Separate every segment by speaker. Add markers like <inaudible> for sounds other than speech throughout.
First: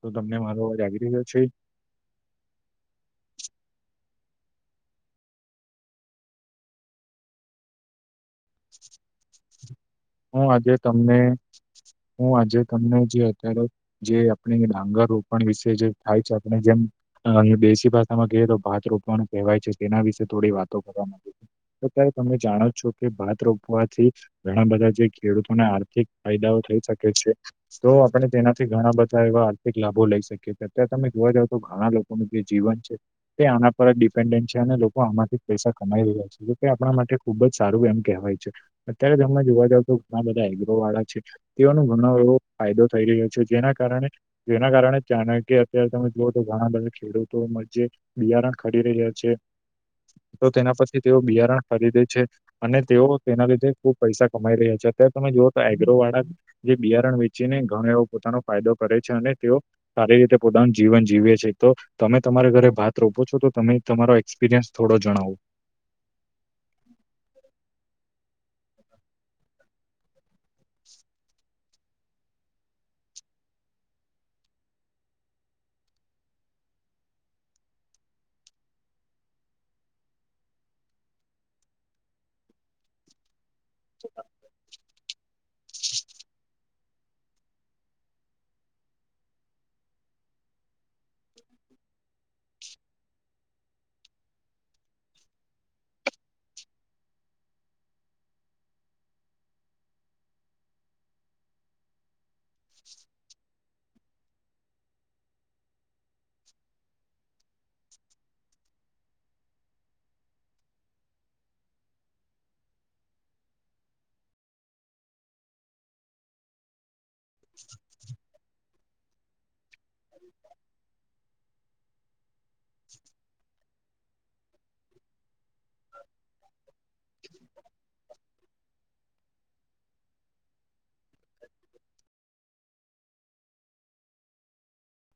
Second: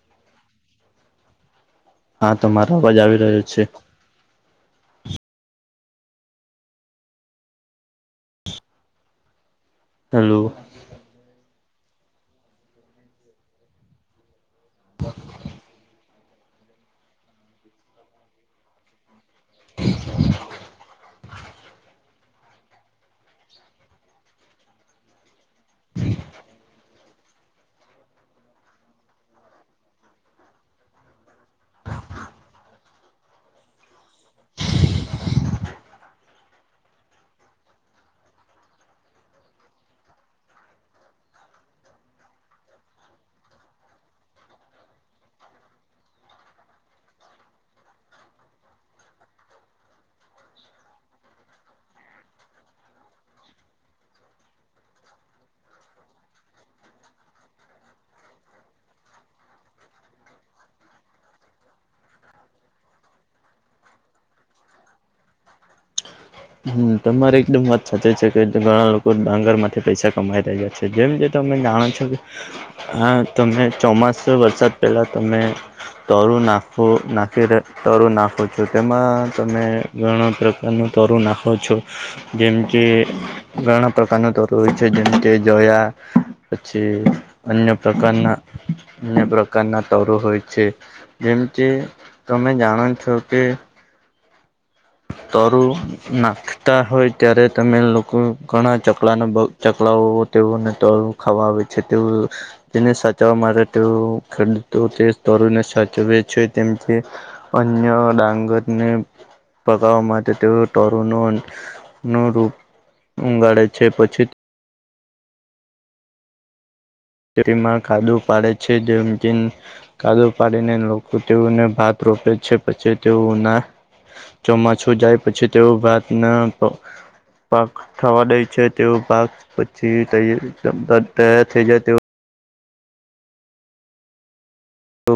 Speaker 1: તો તમને મારો અવાજ આવી રહ્યો છે.
Speaker 2: હા તમારો અવાજ આવી રહ્યો છે. હેલો
Speaker 1: હું આજે તમને હું આજે તમને જે અત્યારે જે આપણે ડાંગર રોપણ વિશે જે થાય છે આપણે જેમ અ દેશી ભાષામાં કએ તો ભાત રોપવાનું કહેવાય છે તેના વિશે થોડી વાતો કરવા માં તો ભાઈ જાણો છો કે ભાત રોપવાથી ઘણા બધા જે ખેડૂતોને આર્થિક ફાયદાઓ થઈ શકે છે. તો આપણે તેનાથી ઘણા બધા એવા આર્થિક લાભો લઈ શકીએ છીએ અત્યારે તમે જોવા જાવ તો ઘણા લોકો નું જે જીવન છે. તે આના પર જ ડિપેન્ડન્ટ છે અને લોકો આમાંથી પૈસા કમાઈ રહ્યા છે તે આપણા માટે ખુબ જ સારું એમ કહેવાય છે અત્યારે તમે જોવા જાવ તો ઘણા બધા એગ્રો વાળા છે. તેઓનો ઘણો એવો ફાયદો થઈ રહ્યો છે જેના કારણે જેના કારણે ત્યાંના અત્યારે તમે જુઓ તો ઘણા બધા ખેડૂતોમાં જેે. બિયારણ ખડી રહ્યા છે. તો તેના પછી થી તેઓ બિયારણ ખરીદે છે અને તેઓ તેના લીધે ખુબ પૈસા કમાઈ રહ્યા. અત્યારે તમે જુઓ તો એગ્રો વાળા જે બિયારણ વેચીને ઘણ એવો પોતાનો ફાયદો કરે છે અને તેઓ સારી રીતે પોતાનું જીવન જીવે છે તો. તમે તમારે ઘરે ભાત રોપો છો તો તમે તમારો એક્સપિરિયન્સ થોડો જણાવો.
Speaker 2: મ તમારી એકદમ વાત સાથેચ છે કે ઘણા લોકો ડાંગર માંથી પૈસા કમાઈ રહ્યા છે જેમ જે ત તમે જાણો છો હ તમે ચોમાસો વરસાદ પહેલા તમે તરું નાખો નાખીને તરું નાખો છો તેમાં તમે ઘણા પ્રકાર નું તરું નાખો છો, જેમ કે ઘણા પ્રકારનું તરું. ય છે, જેમ કે જયા પછી અન્ય પ્રકારના. અ પ્રકારના તરો હોય છે. જેમ કે, તમે જાણો છો કે. તરું નાખતા હોય, ત્યારે તમે લોકો ઘણા ચકડા. ચકલાઓ તેઓને તળું ખાવા આવે છે, તેવુ તેને સાચવવા માટે ખેડૂતો તે સ્તરને સાચવે છે, તેમથી અન્ય ડાંગરને. પકાવવા માટે તેઓ ટોરોનો નું રૂપ ઊંગાડે છે, પછી <unintelligible> કાદુ પાડે છે. જેમ કેન કાદુ પાડીને લોકો તેઓને ભા રોપે છે, પછી તે ના ચોમાસું જાય. પછી તેવું ભાત ના પાક થવા દે છે. તેવો પાક પછી તયા તયાર થઈ જાય તેવ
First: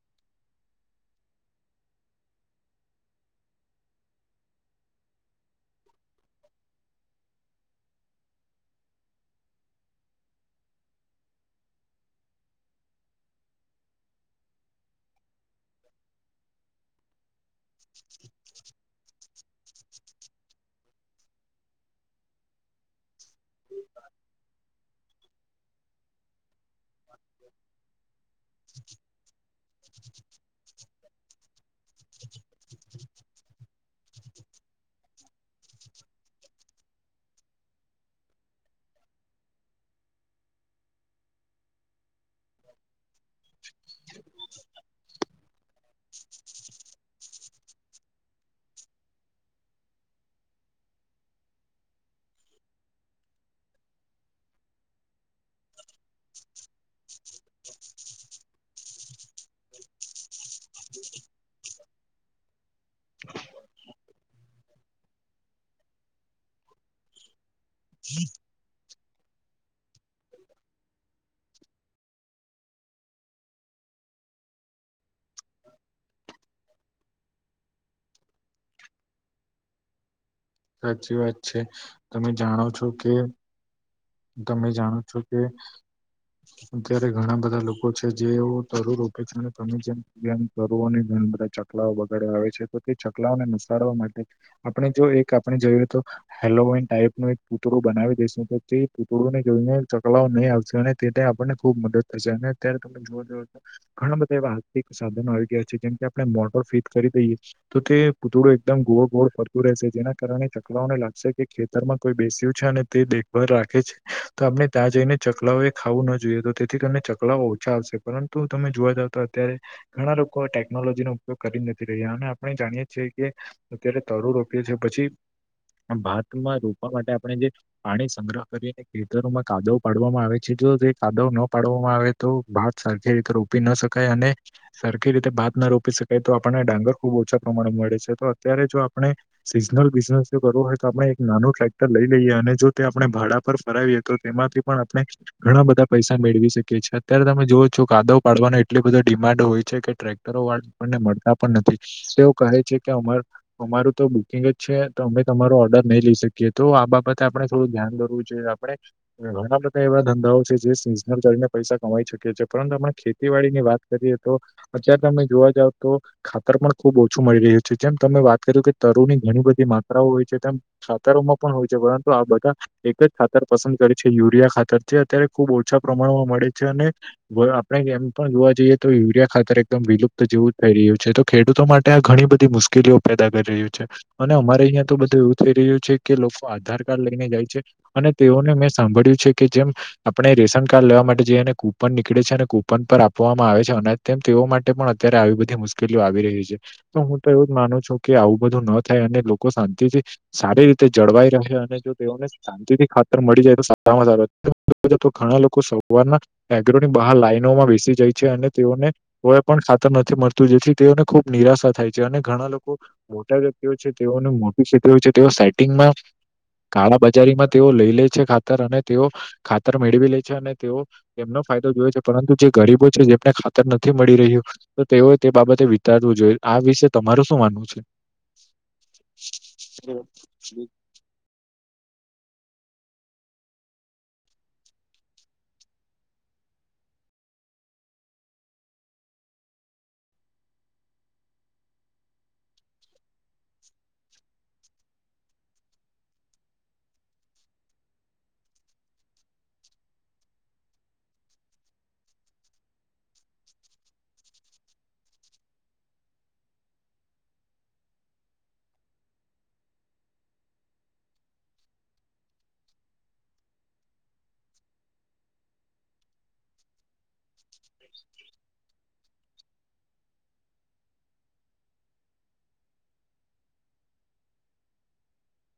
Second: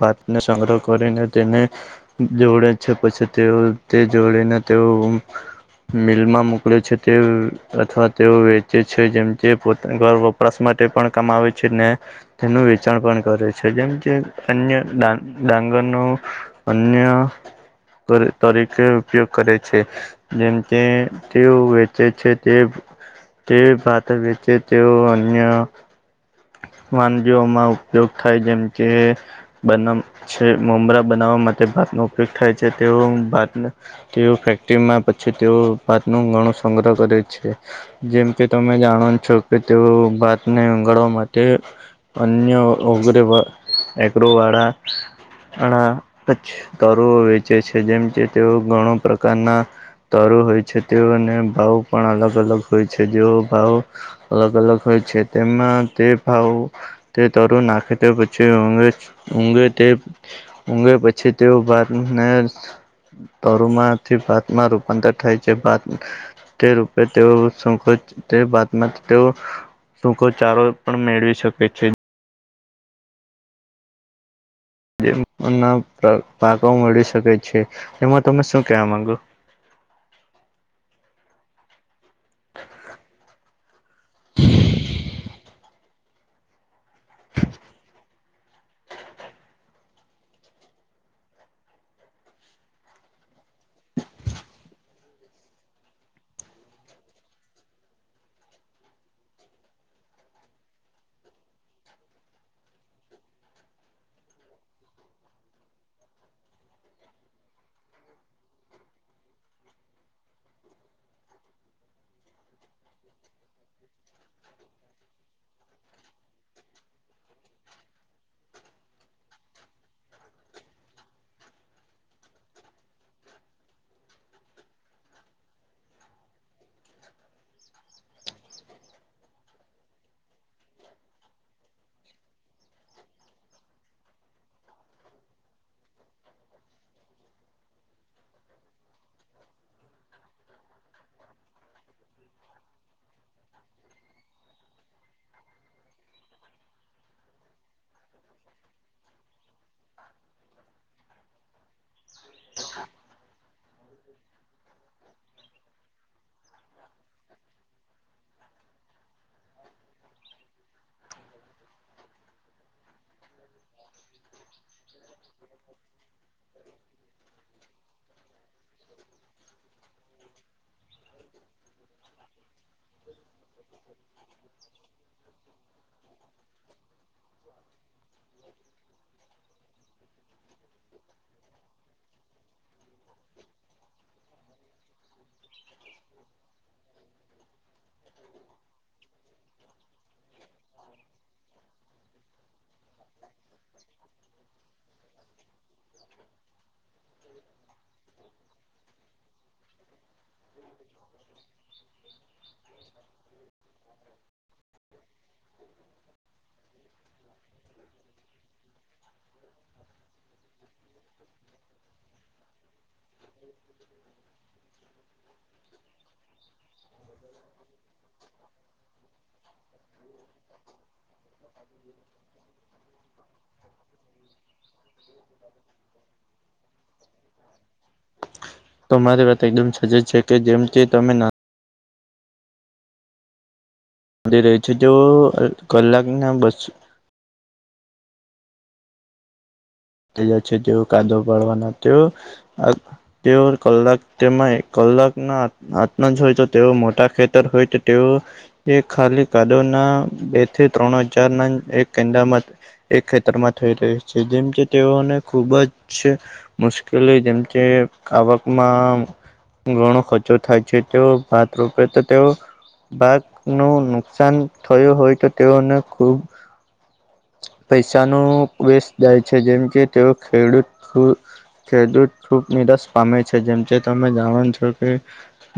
Speaker 2: વાતને સંગ્રહ કરીને તેને. જોડે છે. પછી તેઓ તે જોડીને તેઓ. મિલમાં મોકલે છે, તે અથવા તેઓ વેચે છે, જેમ તે પોતા ઘર <unintelligible> માટે પણ કમાવે છે, ને તેનું વેચાણ પણ કરે છે, જેમ જે અન્ય ડાંગર નું અન્ય તરીકે ઉપયોગ. કરે છે, જેમ કે તેઓ વેચે છે, તે એ પાક વેચે, તેવો અન્ય. વાનગઓમાં ઉપયોગ થાય જેમ કે બ છે, મમરા બનાવવા માટે ભાતનો ઉપયોગ થાય છે, તેવ ભાત તેઓ ફેક્ટરીમાં પછી તેઓ નું ઘણું સંગ્રહ કરે છે. જેમ કે તમે જાણવાનું છો કે તેઓ ભાત ને ઉગાળવા મા તે અન્ય ઉગ્ર એગ્રોવાળા. અણા અચ તરુ વેચે છે, જેમ કે તેઓ ઘણો પ્રકારના તાર હોય છે. તેઓને ભાવ પણ અલગ અલગ હોય છે. જેઓ ભાવ અલગ અલગ હોય છે. તેમાં તે ભાવ તે તરુણ નાખે તે. ઊઘે તે, ઊઘે પછી તેઓ ભાતને. તરુમાંથી ભાતમાં રૂપાંતર થાય છે, ભાત તે રૂપે તેઓ. શકોચ તે બાતમાં તેઓ સુકોચારો પણ મેળવી શકે છે. જેના પાકાઓ મળી શકે છે, એમાં તમે શું કેવા માંગો?
Speaker 1: હાચી વાત છે, તમે જાણો છો કે? તમે જાણો છો કે. અત્યારે ઘણા બધા લોકો છે જે તરુ રપે <inaudible> છેનેમુ બધા ચકલાઓ બગાડવા આવે છે તો તે ચકલાઓને નુસાડવા માટે. આપણે જો એક આપણે જોઈએ તો હેલોવઈન ટાઈપ નુ એક પૂતરું બનાવી દેસું તો તે. પૂતડૂ ને જોયને ચકલાઓ નહીં આવશે અને તે આપણને ખુબ મદદ થશે અને અત્યારે તમે જોવા જાવ. ઘણા બધા એવા આર્થિક સાધનો આવી ગયા છે, જેમ કે આપણે મોટર ફીટ કરી દઈએ તો તે પૂતળો એકદમ ગોળ ગોળ ફરતું રહેશે, જેના કારણે ચકડાઓને લાગશે કે ખે તરમાં કોઈ બેસ્યું છે, અને તે દેખભાર રાખ ખે છે, તો આપણે ત્યાં જઈને ચકલાઓ એ ખાવું ના જોઈએ, તો તેથી કરીને ચકલાઓ ઓછા આવશે, પર તો તમે જોવા જાવ તો અત્યારે ઘણા લોકો ટેકનોલોજી નો ઉપયોગ કરી નથી રહ્યા, અને આપણે જાણીએ છીએ કે અત્યારે તરુ રોપીએ છીએ, પછી આમ ભાતમાં રોપવા માટે આપણે જે પાણી સંગ્રહ <unintelligible> ખેતરોમાં કાદવ પાડવામાં આવે છે, જો તે કાદવ ન પાડવામાં આવે તો, ભા ત સરખી રીતે રોપી ના શકાય અને સરખી રીતે ભાત ના રોપી શકાય, તો આપણને ડાંગર ખુબ ઓછા પ્રમાણે મળે છે, તો અત્યારે જો આપણે સિઝનલ બિઝનેસ જો કરવો હોય તો, આપડણે એક નાનું ટ્રેક્ટર લઈ લઈએ, અને જો તે આપણે ભાડા પર ફરાવી તો તેમાંથી પણ આપણે ઘણા બધા પૈસા મેળવી શકે છે, અત્યારે તમે જોઓ છો કાદવ પાડવાનો એટલી બધા ડિમાન્ડ હોય છે કે, ટ્રેક કરોવડ કોઈને મળતા પણ નથી, તેઓ કહે છે કે અમારે અમારું તો બુકિંગજ છે, તો અમે તમારો ઓર્ડર નહી લઈ શકીએ, તો આ બાબતે આપણે થોડું ધ્યાન દોરવૂ જેઇએ આપડે ઘણા બધા એવા ધંધાઓ છે જે સિઝનલ કરીને પૈસા કમાઈ શકીકે છે, પરંતુ આપણે ખેતીવાડીની વાત કરી તો, અત્યારે તમે જોવા જાવ તો. ખાતર પણ ખુબ ઓછું મળી રહ્યું છે, જેમ તમે વાત કર્યું કે તરુની ઘણી બધી માત્રાઓ હોય છે, તેમ ખાતરોમાં પણ હોય છે, પરંતુ આ બધા એક જ ખાતર પસંદ કરે છે, યુરિયા ખાતર છે, અત્યારે ખુબ ઓછા પ્રમાણમાં મળે છે અને આપણે એમ પણ જોવા જઈએ તો યુરિયા ખાતર એકદમ વિલુપ્ત જેવું થઈ રહ્યું છે, તો ખેડૂતો માટે આ ઘણી બધી મુશ્કેલીઓ પેદા કરી રહ્યું છે. અને અમારે અહીંયા તો બધું એવું થઈ રહ્યું છે, કે લોકો આધાર કાર્ડ લઈને જાય છે. અને તેઓને મેં સાંભળ્યું છે કે જેમ આપણે રેશન કાર્ડ લેવા માટે જઈએ, ને કૂપન નીકળે છે, અને કુપન પર આપવામાં આવે છે અનાજ. તેમ તેઓ માટે પણ અત્યારે આવી બધી મુશ્કેલીઓ આવી રહી છે. તો હું તો એવું જ માનું છું કે, આવું બધું ન થાય અને લોકો શાંતિથી સારી રીતે જળવાઈ રહે, અને જો તેઓને શાંતિથી ખાતર મળી જાય તો સારામાં સારો, <unintelligible> તો ઘણા લોકો સવારના એગ્રોની બહાર લાાઈનોમાં બેસી જાય છે, અને તેઓને કોઈ પણ ખાતર નથી મળતું, જેથી તેઓને ખુબ નિરાશા થાય છે, અને ઘણા લોકો મોટા વ્યક્તિઓ છે તેઓને મોટી ક્ષેત્ર છે તેઓ સેટિંગમાં કાળા- બજારીમાં તેઓ લઈ લે છે ખાતર, અને તેઓ ખાતર મેળવી લે છે, અને તેઓ એમનો ફાયદો જોવે છે, પરંતુ જે ગરીબો છે જેમને ખાતર નથી મળી રહ્યું. તો તેઓએ તે બાબતે વિચારવું જોઈએ, આ વિશે તમારું શું માનવું છે?
Speaker 2: તમારી વાત એકદમ સજેજ છે, કે જેમ કે તમે ના અડી રહે છે, તો કલાક ના બસો થયા છે, જેવો કાદવ પાડવાના તો આ તેઓ કલાક તેમાંય કલાકના હાથમાં જોયતો તેઓ મોટા ખેતર હોય તો તેઓ એ ખાલી કાદવ ના બે થી ત્રણ હજારના એક કેંદામત એક ખેતર માં થઈ રહી છે, જેમ કે તેઓને ખુબજ મુશ્કેલી જેમકે આવકમાં ઘણો ખર્ચો થાય છે, તેઓ ભાત રોપે તો તેઓ ભાત નું નુકસાન થયું હોયતો, તેઓને ખૂબ પૈસાનું પ્રેશ જાય છે, જેમકે તેઓ ખેડૂત ખેડૂત ખૂબ નિરાશ પામે છે, જેમકે તમે જાણો છો કે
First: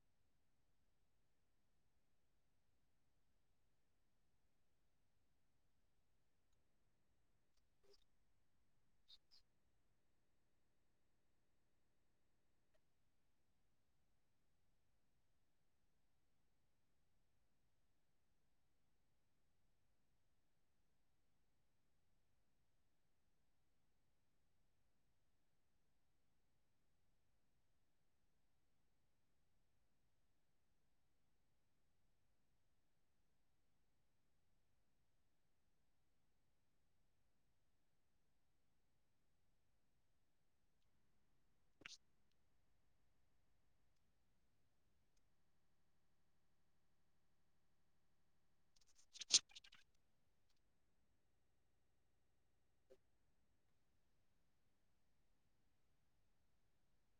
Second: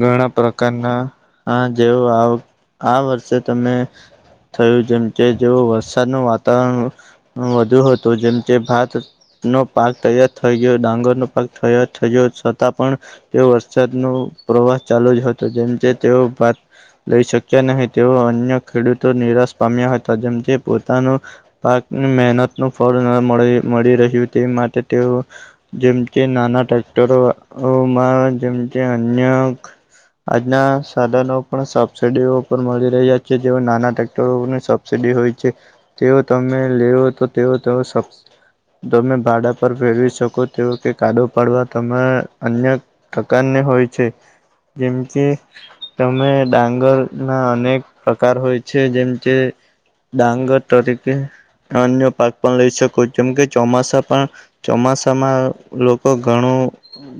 Speaker 2: ઘણા પ્રકારના આ જેવો આવ, આ વર્ષે તમે થયું જેમકે જેવો વરસાદનું વાતાવરણ વધુ હતું જેમ કે ભાત નો પાક તૈયાર થઈ ગયો, ડાંગર નો પાક તૈયાર થઈ ગયો, છતાં પણ તેઓ વરસાદ નુ પ્રવાસ ચાલુ જ હતો જેમ તેઓ પાત લઈ શક્યા નહી તેઓ અન્ય ખેડૂતો નિરાશ પામ્યા હતા જેમ તે પોતાનું પાકની મહેનત નું ફળના મળ મળી રહ્યું તે માટે તેઓ જેમ કે નાના ટ્રેક્ટરોમાં જેમ કે અન્ય આજના સાધનો પણ સબસિડીઓ પર મળી રહ્યા છે જે નાના ટ્રેક્ટરોને સીડી હોય છે તેઓ તમે લેવો તો તેવો તમે ભાડા પર ફેરવી શકો તે કે કાડો પડવા તમે અન્ય પ્રકાર ને હોય છે. જેમ કે તમે ડાંગર ના અનેક પ્રકાર હોય છે જેમ કે ડાંગર તરીકે અન્ય પાક પણ લઈ શક હું જેમ કે ચોમાસા પણ ચોમાસામાં લોકો ઘણું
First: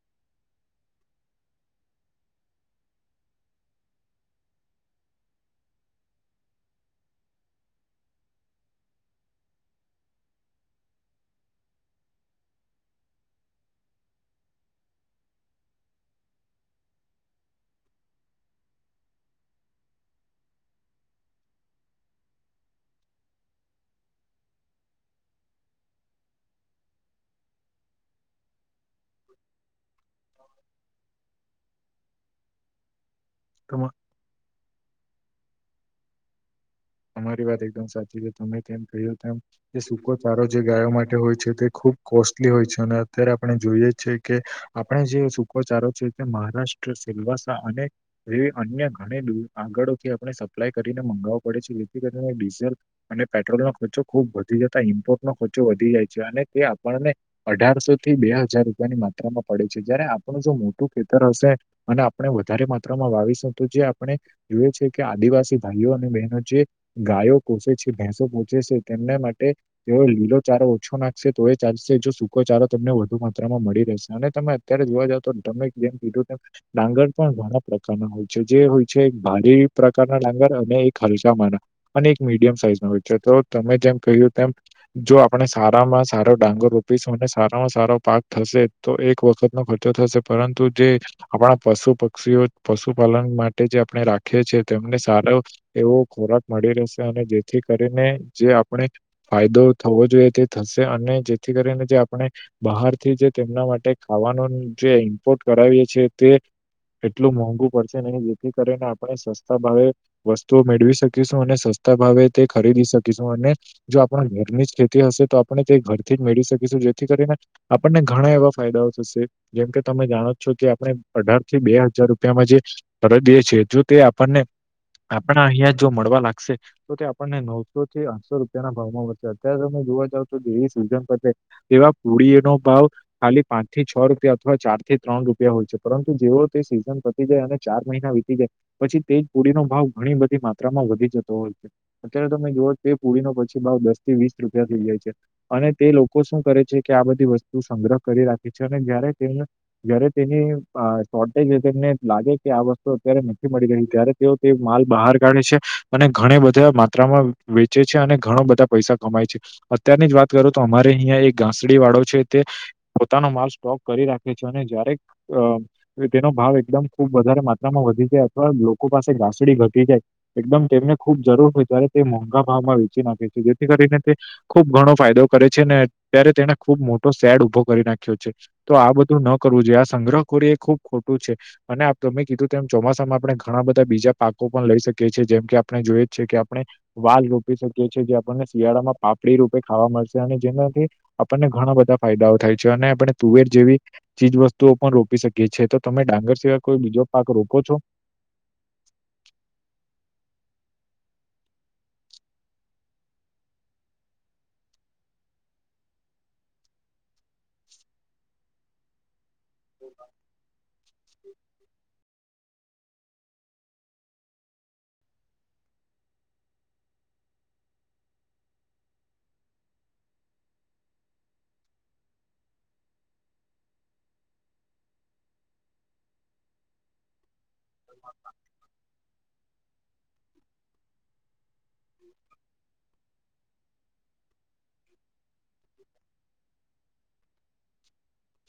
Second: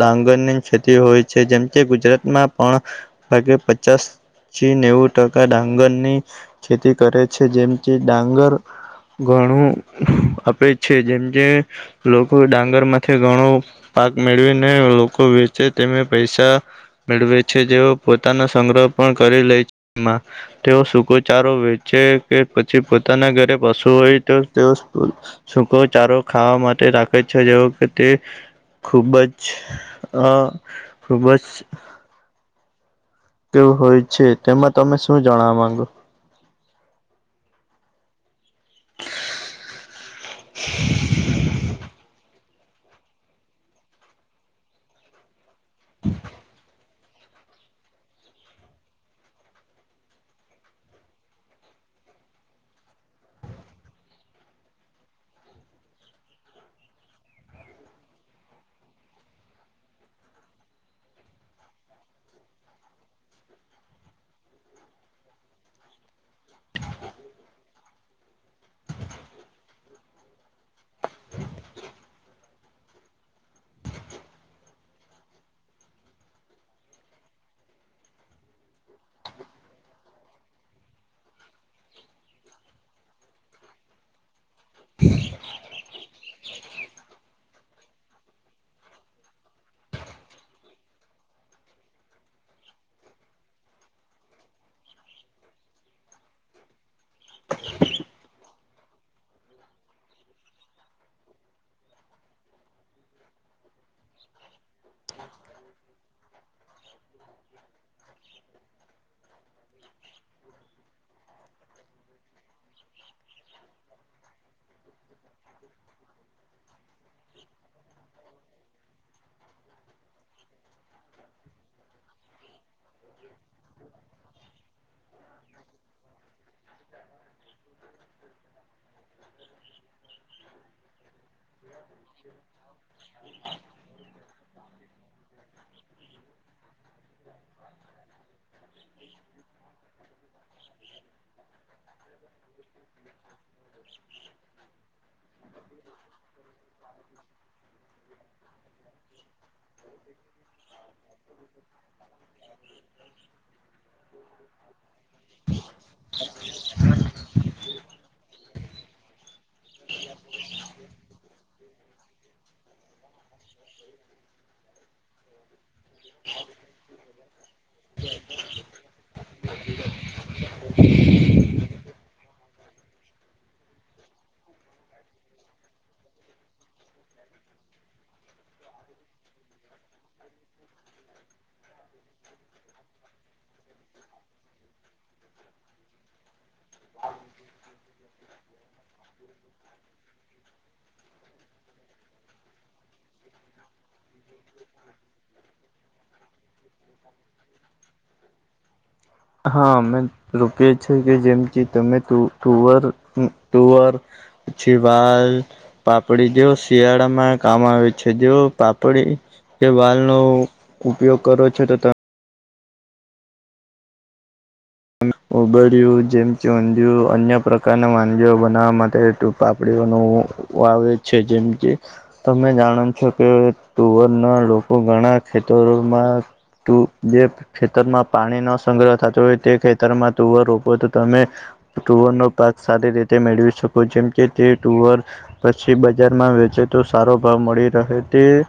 Speaker 2: ડાંગરની ખેતી હોય છે જેમ કે ગુજરાતમાં પણ ભાગે પચાસ થી નેવું ટકા ડાંગર ની ખેતી કરે છે જેમ કે ડાંગર ઘણું છે જેમ જે લોકો ડાંગરમાંથી ઘણો પાક મેળવીને લોકો વેચે તેમે પૈસા મેળવે છે જેઓ પોતાનો સંગ્રહ પણ કરી લે છેમાં તેઓ સૂકો ચારો વેચે કે પછી પોતાના ઘરે પશુ હોય તો તેઓ સૂકો ચારો ખાવા માટે રાખે છે જેવો કે તે ખૂબ જ અ ખૂબ જ કેવું હોય છે તેમાં તમે શું જણાવા માંગો
Speaker 1: અમારી વાત એકદમ સાચી છે. તમે જેમ કહ્યું તેમ સૂકો સારો જે ગાયો માટે હોય છે તે ખૂબ કોસ્ટ તે હોય છે અને અત્યારે આપણે જોઈએ છેએ કે આપણે જે સુકોચારો છે તે મહારાષ્ટ્ર તો સીલવા સા અનેક એ અન્ય ઘણી આગળથી આપણે સપ્લાય કરીને મગાવવા પડે છે જેથી કરી ડીઝલ અને પેટ્રોલનો ખર્ચો ખુબ વધી જતા ઈમ્પોર્ટ નો ખર્ચો વધી જાય છે અને તે આપણને અઢારસો થી બે હજાર રૂપિયાની માત્રામાં પડે છે જયારે આપણું જો મોટું ખેતર હશે અને આપણે વધારે માત્રામાં વાવીશું તો જે આપણે એ છે કે આદિવાસી ભાઈઓ અને બહેનો જે ગાયો કોસેે છે ભેંસો પોહોંચે છે તેમના માટે તે લીલો ચારો ઓછો નાખશે તો એ ચાલશે જો સૂકો ચારો તમને વધુ માત્રામાં મળી રહેશે અને તમે ત્યારે જોવા જાવ તો તમે જેમ કીધું તેમ ડાંગર પણ ઘણા પ્રકારના હોય છે જે હોય છે એક ભારે પ્રકારના ડાંગર અને એક હલસામાં ના અને એક મીડિયમ સાઈઝ નો હોય છે તો તમે જેમ કહ્યું તેમ જો આપણે સારામાં સારો ડાંગર રોપીશું અને સારામાં સારો પાક થશે તો એક વખત નો ખર્ચો થશે પરંતુ જે આપણા પશુ પક્ષીઓ પશુપાલન માટે જે આપણે રાખીએ છીએ તેમને સારો એવો ખોરાક મળી રહેશે અને જેથી કરીને જે આપણે ફાયદો થવો જોઈએ તે થશે અને જેથી કરીને જે આપણે બહારથી જે તેમના માટે ખાવાનું જે ઇમ્પોર્ટ કરાવીએ છીએ તે એટલું મોંઘુ પડશે ને જેથી કરીને આપણે સસ્તા ભાવે વસ્તુઓ મેળવી શકીએ અને સસ્તા ભાવે તે ખરીદી શકીશું અને જો આપણા ઘરની જ ખેતી હશે તો આપણે તે ઘરથી જ મેળવી શકીશું જેથી કરીને આપણને ઘણા એવા ફાયદાઓ થશે જેમ કે તમે જાણો છો કે આપણે અઢાર થી બે હજાર રૂપિયામાં જે તરત એ છે જો તે આપણને આપણા અહિયાં તો મળવા લાગશે તો તે આપણને નવસો થી આઠસો રૂપિયા ના ભાવમાં વધશે અત્યારે જોવા જાઓ તો દેવી સૂજન વધે તેવા પુળીએ નો ભાવ ખાલી પાંચથી છ રૂપિયા અથવા ચાર થી ત્રણ રૂપિયા હોય છે પરંતુ જેઓ તે સીઝન જાય અને ચાર મહિના વીતી જાય પછી તેજ પુડી નો ભાવ ઘણી બધી મા વધી જતો હોય છે અત્યારે તમે જોઓ કે પુરીનો પછી ભાવ દસ થી વીસ રૂપિયા થઈ જાય. છે અને તે લોકો શું કરે છે કે આ બધી વસ્તુ સંગ્રહ કરી રાખે છે અને જય્યારે તેમને જય્યારે તેની શોર્ટેજને લાગે કે આ વસ્તુ અત્યારે નથી મળી રહી તે તે માલ બહાર કાઢે છે અને ઘણી બધા માત્રામાં વેચે છે અને ઘણા બધા પૈસા કમાય છે. અત્યારની જ વાત કરું તો અમારે અહં એક ઘાસડી વાળો છે તે પોતાનો માલ સ્ટોક કરી રાખે છે, અને જય્યારે તો તેનો ભાવ એકદમ ખુબ વધારે માત્રામાં વધી જાય અથવા લોકો પાસે ઘાસડી ઘટી જાય. એકદમ તેમને ખુબ જરૂર હોય જ્યારે તે મોંઘા ભાવમાં વેચી નાખે છે, જેથી કરીને તે ખૂબ ઘણો ફાયદો કરે છે ને અત્યારે તેને ખુબ મોટો સેડ ઉભો કરી નાખ્યો છે. તો આ બધું ન કરવું જોઈએ આ સંગ્રહ ખોરી એ ખુબ ખોટું છે. અને આપ ત મેમે કીધું એમ ચોમાસામાં આપણે ઘણા બધા બીજા પાકો પણ લઈ શકીએ જેમ કે આપણે જોઈએ કે આપણે વાલ રોપી શકીએ છીએ, જે આપણને શિયાળામાં કડી રૂપે ખાવા મળશે અને જેનાથી, આપણને ઘણા બધા ફાયદાઓ થાય છે, અને આપણે તુવેર જેવી ચીજવસ્તુઓ પણ રોપી શકીએ છી તો તમે ડાંગર સિવાય કોઈ બીજો પાક રોકો છો?
Speaker 2: હા મે રૂપિયા છે કે જેમથી તમે ટુવાર ટુવાર પ જી વાલ. પાપડી જે શિયાળામાં કામ આવે છે જે પાપડી કે વાલ નો ઉપયોગ કરો છો તો તમે ઉબર્યું જેમ ચુંંદ્યું અન્ય પ્રકારના વાનગીઓ બનાવવા માટે ટપાપડીઓનું આવે છે જેમ કે તમે જાણો છો કે ટુવરના લોકો ઘણા ખેતરોમાં તું જે ખેતરમાં પાણી ન સંગ્રહ થતો હોય તેે તરમાં તુવર રોપો તો તમે, તુવર નો પાક સારી રીતે મેળવી શકો જેમકે તે ટુઅર, પછી બજારમાં વેચે તો સારો ભાવ મળી રહે. તે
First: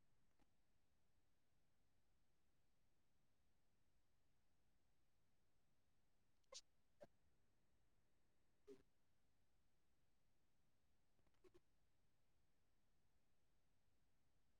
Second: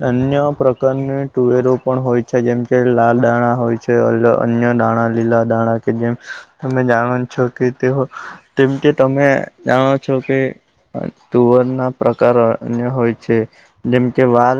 Speaker 2: ધન્ય પ્ર ર તુવેરો પણ હોય છે જેમ કે લાલ દાણા હોય છે અન્ય દાણા લીલા દાણા. કે જેમ, તમે જાણો છો કે તેઓ તેમમ કે તમે જાણો છો કે તુવર ના પ્રકાર અન્ય હોય છે, જેમ કે વાર